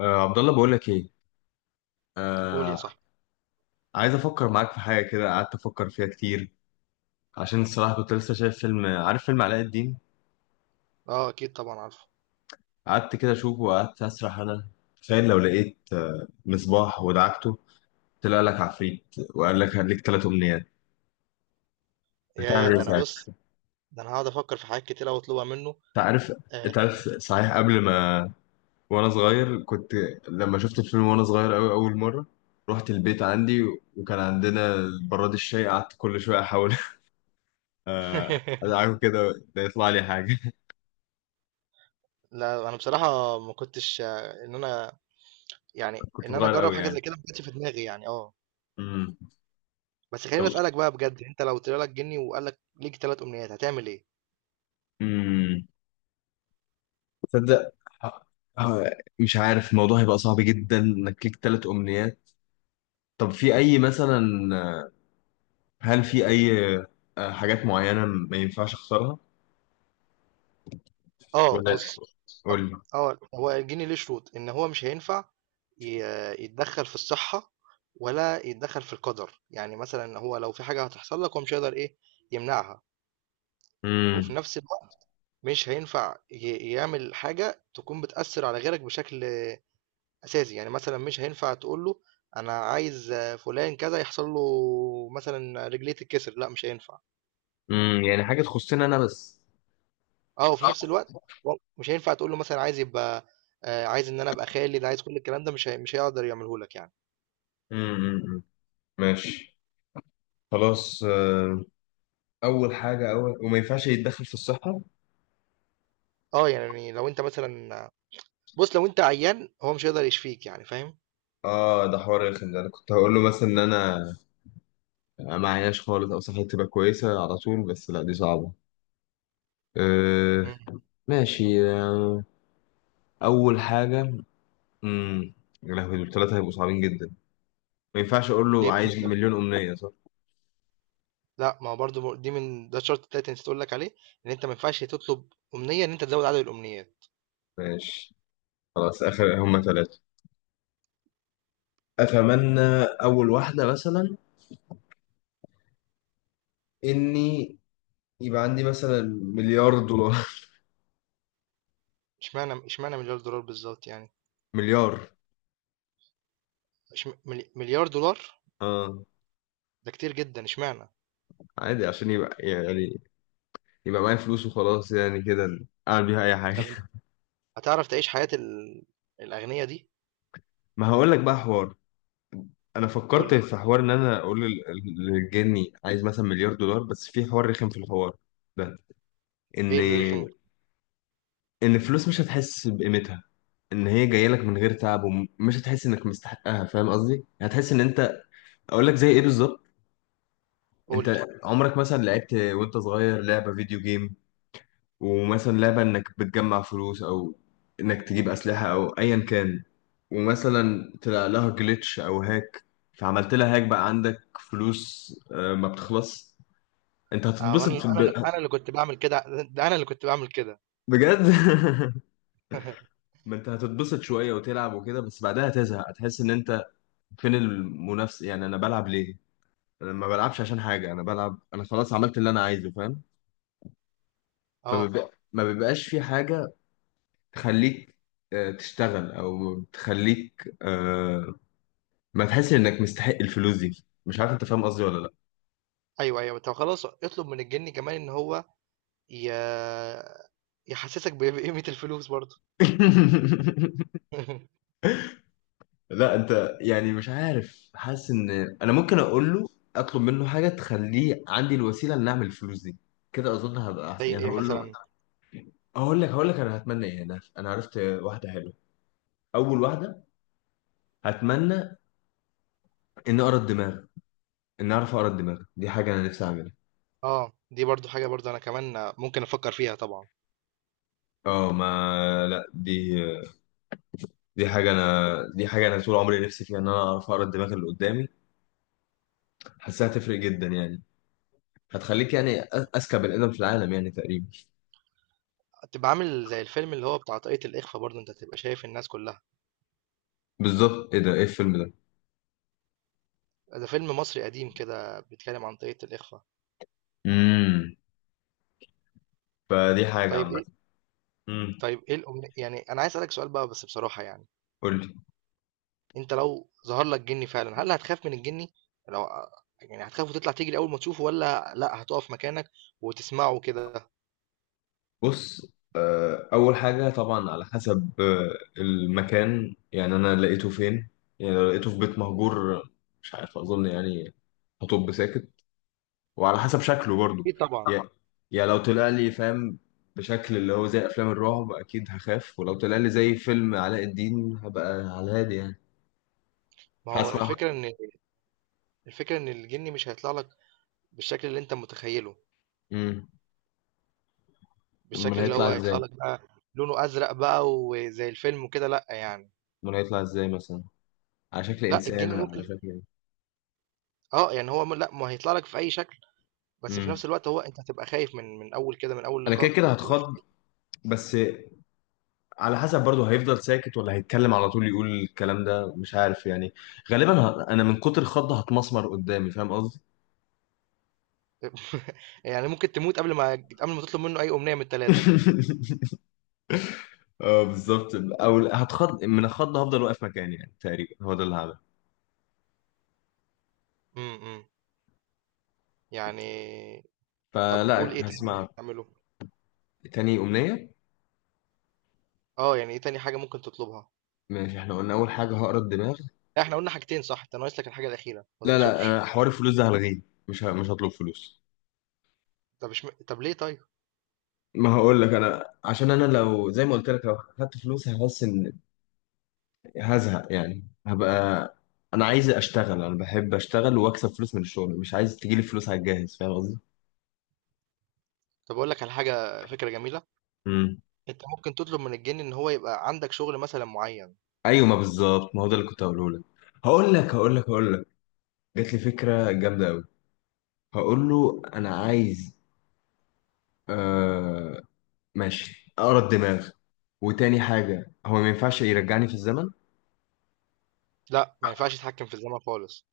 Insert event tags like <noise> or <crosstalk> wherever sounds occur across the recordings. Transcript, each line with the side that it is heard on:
left: آه، عبد الله، بقول لك ايه.
right: قول يا
left: آه،
right: صاحبي.
left: عايز افكر معاك في حاجه كده. قعدت افكر فيها كتير عشان الصراحه كنت لسه شايف فيلم. عارف فيلم علاء الدين؟
right: اه، اكيد طبعا عارفه.
left: قعدت كده اشوفه وقعدت اسرح انا. تخيل لو لقيت مصباح ودعكته، طلع لك عفريت وقال لك هديك ثلاث امنيات. هتعمل
right: يا
left: ايه
right: ده انا بص،
left: ساعتها؟
right: ده انا هقعد افكر في حاجات كتير أوي اطلبها منه.
left: انت عارف
right: آه،
left: انت عارف صحيح. قبل ما وانا صغير كنت لما شفت الفيلم وانا صغير قوي اول مره، رحت البيت عندي وكان عندنا براد الشاي، قعدت كل شويه احاول <laughs>
right: <laughs>
left: ادعكه كده ده يطلع لي حاجه.
right: لا، انا بصراحه ما كنتش آه، ان انا يعني
left: كنت
right: ان انا
left: صغير
right: اجرب
left: قوي
right: حاجه
left: يعني.
right: زي كده، ما كانتش في دماغي يعني اه
left: امم.
right: بس
left: طب،
right: خليني اسالك بقى بجد، انت لو طلع لك جني وقال لك ليك ثلاث امنيات هتعمل ايه؟
left: امم تصدق، مش عارف الموضوع هيبقى صعب جدا انك ليك ثلاث امنيات. طب في اي مثلا، آه، هل في اي حاجات معينة ما ينفعش اخسرها،
right: اه،
left: ولا؟
right: بص. أو-
left: قول لي.
right: اه، هو الجني ليه شروط ان هو مش هينفع يتدخل في الصحه، ولا يتدخل في القدر، يعني مثلا هو لو في حاجه هتحصل لك، هو مش هيقدر، ايه، يمنعها. وفي
left: امم
right: نفس مش هينفع يعمل حاجة تكون بتأثّر على غيرك بشكل أساسي، يعني مثلًا مش هينفع تقول له أنا عايز فلان كذا يحصل له، مثلًا رجليه تتكسر، لأ مش هينفع.
left: امم، يعني حاجة تخصني انا بس.
right: وفي نفس الوقت، و مش هينفع تقول له مثلًا عايز يبقى، عايز إن أنا أبقى خالد، عايز كل الكلام ده مش هيقدر يعمله لك يعني.
left: أمم، أمم. ماشي، خلاص. اول حاجة اول وما ينفعش يتدخل في الصحة.
right: يعني لو أنت مثلًا، بُص، لو أنت عيان هو مش هيقدر يشفيك، يعني فاهم؟
left: اه، ده حوار رخم. ده انا كنت هقول له مثلا ان انا ما عيناش خالص او صحتي تبقى كويسة على طول، بس لا دي صعبة. أه.
right: إمم.
left: ماشي. أه. أول حاجة. امم. يا لهوي، دول ثلاثة هيبقوا صعبين جدا. ما ينفعش أقول له
right: إيه
left: عايز
right: المشكلة؟
left: مليون أمنية، صح؟
right: لأ، ما هو برضه م دي من ده الشرط التالت اللي نسيت أقول لك عليه، إن أنت ما ينفعش تطلب أمنية إن أنت تزوّد عدد الأمنيات.
left: ماشي، خلاص. آخر هما ثلاثة. أتمنى أول واحدة مثلا إني يبقى عندي مثلا مليار دولار.
right: اشمعنى مليار دولار بالظبط، يعني؟
left: <laughs> مليار،
right: مليار دولار.
left: اه.
right: ده كتير جدا، اشمعنى؟
left: عادي، عشان يبقى يعني يبقى معايا فلوس وخلاص، يعني كده أعمل بيها أي حاجة.
right: طب انت هتعرف تعيش حياة الأغنياء دي؟
left: <laughs> ما هقول لك بقى حوار. انا
right: قول
left: فكرت
right: لي.
left: في حوار ان انا اقول للجني عايز مثلا مليار دولار، بس في حوار رخم في الحوار ده، ان
right: ايه اللي رخم؟
left: ان الفلوس مش هتحس بقيمتها، ان هي جايه لك من غير تعب، ومش هتحس انك مستحقها. فاهم قصدي؟ هتحس ان انت... اقول لك زي ايه بالظبط.
right: قول لي.
left: انت عمرك مثلا لعبت وانت صغير لعبه فيديو جيم، ومثلا لعبه انك بتجمع فلوس، او انك تجيب اسلحه او ايا كان، ومثلا طلع لها جلitch او هاك، فعملت لها هاك بقى عندك فلوس ما بتخلص. انت
right: اه. انا
left: هتتبسط
right: انا انا اللي كنت بعمل كده، ده انا اللي كنت بعمل كده.
left: بجد.
right: <laughs>
left: <laughs> ما انت هتتبسط شويه وتلعب وكده، بس بعدها هتزهق، هتحس ان انت فين المنافسة، يعني انا بلعب ليه؟ انا ما بلعبش عشان حاجة، انا بلعب... انا خلاص عملت اللي انا عايزه، فاهم؟
right: اه.
left: ما بيبقاش في حاجة تخليك تشتغل، او تخليك ما تحس انك مستحق الفلوس دي. مش عارف انت فاهم قصدي ولا لا.
right: ايوه، ايوه، طب خلاص، اطلب من الجن كمان ان هو ي... يحسسك بقيمة الفلوس برضه.
left: <laughs>
right: <laughs>
left: لا، انت يعني مش عارف، حاسس ان انا ممكن اقول له اطلب منه حاجة تخليه عندي الوسيلة ان اعمل الفلوس دي. كده اظن هبقى
right: زي
left: احسن. يعني
right: ايه
left: هقول له...
right: مثلا؟
left: هقول لك انا هتمنى ايه. انا عرفت واحدة حلوة. اول واحدة، اتمنى ان اقرا الدماغ. ان اعرف اقرا الدماغ، دي حاجه انا نفسي اعملها.
right: اه، دي برضو حاجة، برضو انا كمان ممكن افكر فيها طبعا.
left: اه، ما لا، دي حاجه انا دي حاجه انا طول عمري نفسي فيها، ان انا اعرف اقرا الدماغ اللي قدامي. حاسها هتفرق جدا يعني، هتخليك يعني اذكى بني ادم في العالم يعني تقريبا.
right: تبقى عامل زي الفيلم اللي هو بتاع طاقية الإخفاء، برضو انت تبقى شايف الناس كلها.
left: بالظبط، ايه ده؟ ايه الفيلم ده؟
right: ده فيلم مصري قديم كده بيتكلم عن طريقة الإخفاء.
left: امم. فدي حاجه
right: طيب
left: عامه.
right: إيه؟
left: امم.
right: طيب إيه الأمنية؟ يعني أنا عايز أسألك سؤال بقى بس بصراحة، يعني.
left: قول لي.
right: أنت لو ظهر لك جني فعلا، هل هتخاف من الجني؟ لو يعني هتخاف وتطلع تجري أول ما تشوفه، ولا لأ، هتقف مكانك وتسمعه كده؟
left: بص، اول حاجه طبعا على حسب المكان، يعني انا لقيته فين. يعني لو لقيته في بيت مهجور مش عارف، اظن يعني هطب ساكت، وعلى حسب شكله برضه.
right: أكيد طبعا.
left: يا طبعا. يا لو طلع لي فاهم بشكل اللي هو زي افلام الرعب، اكيد هخاف. ولو طلع لي زي فيلم علاء الدين هبقى على الهادي يعني،
right: ما هو
left: هسمع.
right: الفكرة إن الجني مش هيطلع لك بالشكل اللي أنت متخيله،
left: امم. امال
right: بالشكل اللي
left: هيطلع
right: هو هيطلع
left: ازاي؟
right: لك بقى. لونه أزرق بقى وزي الفيلم وكده، لأ يعني.
left: امال هيطلع ازاي مثلا؟ على شكل
right: لأ،
left: انسان
right: الجني
left: ولا على
right: ممكن،
left: شكل ايه؟
right: اه يعني هو لأ ما هيطلع لك في أي شكل. بس في
left: امم.
right: نفس الوقت، هو أنت هتبقى خايف من أول كده، من أول
left: انا
right: لقاء
left: كده كده
right: هتبقى خايف.
left: هتخض. بس على حسب برضه، هيفضل ساكت ولا هيتكلم على طول يقول الكلام ده، مش عارف يعني. غالبا انا من كتر الخض هتمسمر قدامي، فاهم قصدي؟
right: <laughs> يعني ممكن تموت قبل ما تطلب منه أي أمنية من التلاتة.
left: <laughs> اه بالظبط، او هتخض من الخض هفضل واقف مكاني، يعني تقريبا هو ده اللي هعمله.
right: امم، أمم. يعني. طب قول،
left: فلا
right: إيه تاني ممكن
left: هسمع.
right: تعمله؟
left: تاني امنيه.
right: أه، يعني إيه تاني حاجة ممكن تطلبها؟
left: ماشي، احنا قلنا اول حاجه هقرا الدماغ.
right: لا، إحنا قلنا حاجتين صح؟ أنت ناقص لك الحاجة الأخيرة، ما
left: لا لا،
right: تنصبش.
left: أنا حوار الفلوس ده هلغيه. مش هطلب فلوس.
right: طب مش م... طب ليه، طيب؟
left: ما هقول لك، انا عشان انا لو زي ما قلت لك لو خدت فلوس هحس ان... هزهق، يعني هبقى... انا عايز اشتغل، انا بحب اشتغل واكسب فلوس من الشغل، مش عايز تجيلي فلوس على الجاهز، فاهم قصدي؟
right: طب أقول لك على حاجة، فكرة جميلة.
left: امم.
right: أنت ممكن تطلب من الجن إن هو يبقى عندك شغل مثلا معين.
left: ايوه، ما بالظبط، ما هو ده اللي كنت هقوله لك. هقول لك جات لي فكره جامده قوي. هقول له انا عايز آه ماشي اقرا الدماغ. وتاني حاجه هو ما ينفعش يرجعني في الزمن.
right: لا، ما ينفعش يتحكم في الزمن خالص.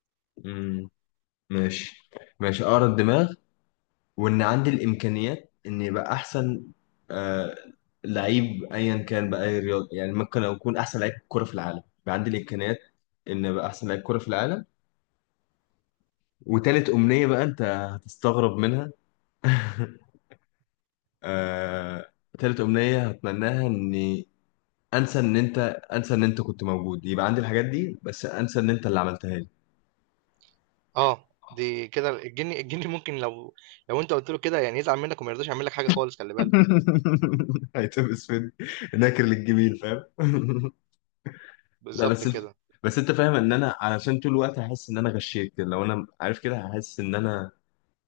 left: مم. ماشي. ماشي اقرا الدماغ، وان عندي الامكانيات اني يبقى احسن آه لعيب ايا كان، باي رياضه، يعني ممكن اكون احسن لعيب كره في العالم، يبقى عندي الامكانيات ان ابقى احسن لعيب كره في العالم. وتالت امنيه بقى انت هتستغرب منها. <laughs> آه، تالت أمنية هتمناها إني انسى ان انت... انسى ان انت كنت موجود. يبقى عندي الحاجات دي، بس انسى ان انت اللي عملتها لي.
right: أه، دي كده الجن ممكن، لو انت قلت له كده يعني، يزعل منك وما يرضاش يعمل لك حاجه خالص، خلي بالك.
left: <laughs> هيتبس فين، ناكر للجميل، فاهم؟ <laughs> لا،
right: بالظبط
left: بس انت
right: كده.
left: بس انت فاهم ان انا، علشان طول الوقت هحس ان انا غشيت كده، لو انا عارف كده هحس ان انا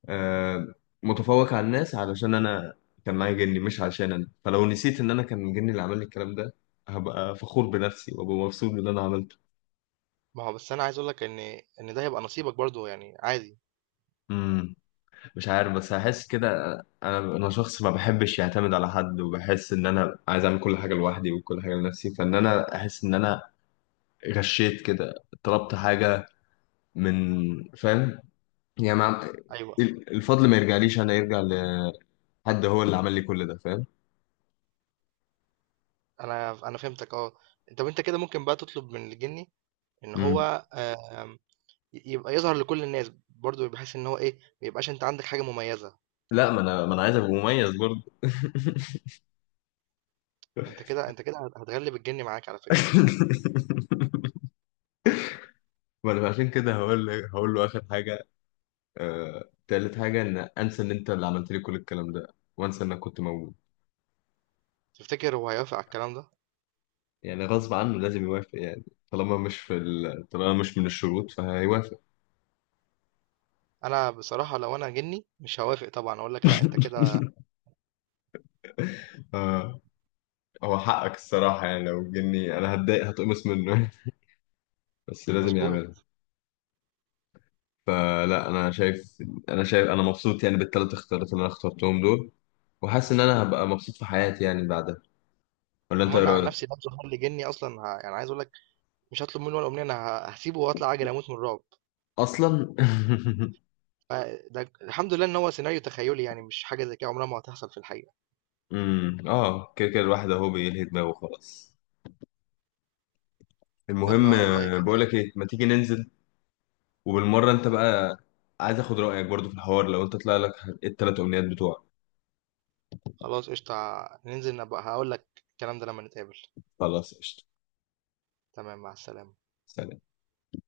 left: آه، متفوق على الناس علشان انا كان معايا جني، مش عشان انا. فلو نسيت ان انا كان جني اللي عمل لي الكلام ده، هبقى فخور بنفسي وابقى مبسوط باللي انا عملته.
right: ما هو بس انا عايز اقول لك ان ده هيبقى نصيبك برضو، يعني عادي.
left: مش عارف، بس هحس كده. انا شخص ما بحبش يعتمد على حد، وبحس ان انا عايز اعمل كل حاجه لوحدي وكل حاجه لنفسي، فان انا احس ان انا غشيت كده، طلبت حاجه من... فاهم؟ يعني
right: ايوه،
left: الفضل ما يرجعليش انا، يرجع لحد هو اللي عمل لي كل ده، فاهم؟
right: انا فهمتك، اه. طب انت كده ممكن بقى تطلب من الجني ان
left: مم.
right: هو، آم، يبقى يظهر لكل الناس برضو، بحيث ان هو، ايه، ما يبقاش انت عندك حاجه مميزه.
left: لا، ما انا عايز ابقى مميز برضه.
right: انت كده هتغلب الجني معاك على فكره.
left: <laughs> ما انا عشان كده هقول له اخر حاجه تالت حاجه، ان انسى ان انت اللي عملت لي كل الكلام ده، وانسى انك كنت موجود.
right: تفتكر هو هيوافق على الكلام ده؟
left: يعني غصب عنه لازم يوافق، يعني طالما مش طالما مش من الشروط فهيوافق.
right: انا بصراحه، لو انا جني مش هوافق طبعا، اقول لك لا انت كده.
left: <laughs> آه هو حقك الصراحة، يعني لو جني أنا هتضايق هتقمص منه. <laughs> بس لازم يعملها.
right: مظبوط.
left: فلا، أنا شايف أنا مبسوط يعني بالثلاث اختيارات اللي أنا اخترتهم دول، وحاسس إن أنا هبقى مبسوط في حياتي يعني بعدها. ولا أنت إيه
right: منع عن
left: رأيك؟
right: نفسي، لو ظهر لي جني اصلا، يعني عايز اقول لك، مش هطلب منه ولا امنيه. انا هسيبه واطلع اجري اموت من الرعب.
left: أصلا. <laughs>
right: ده الحمد لله ان هو سيناريو تخيلي، يعني مش حاجه زي كده عمرها ما هتحصل في الحقيقه.
left: أمم. كده كده الواحد أهو بيلهي دماغه، خلاص.
right: يلا
left: المهم،
right: والله كده.
left: بقولك إيه، ما تيجي ننزل وبالمرة انت بقى، عايز اخد رأيك برضو في الحوار لو انت طلع لك التلات امنيات بتوعك.
right: خلاص قشطه. ننزل، نبقى هقول لك الكلام ده لما نتقابل.
left: خلاص، قشطة.
right: تمام، مع السلامه.
left: سلام.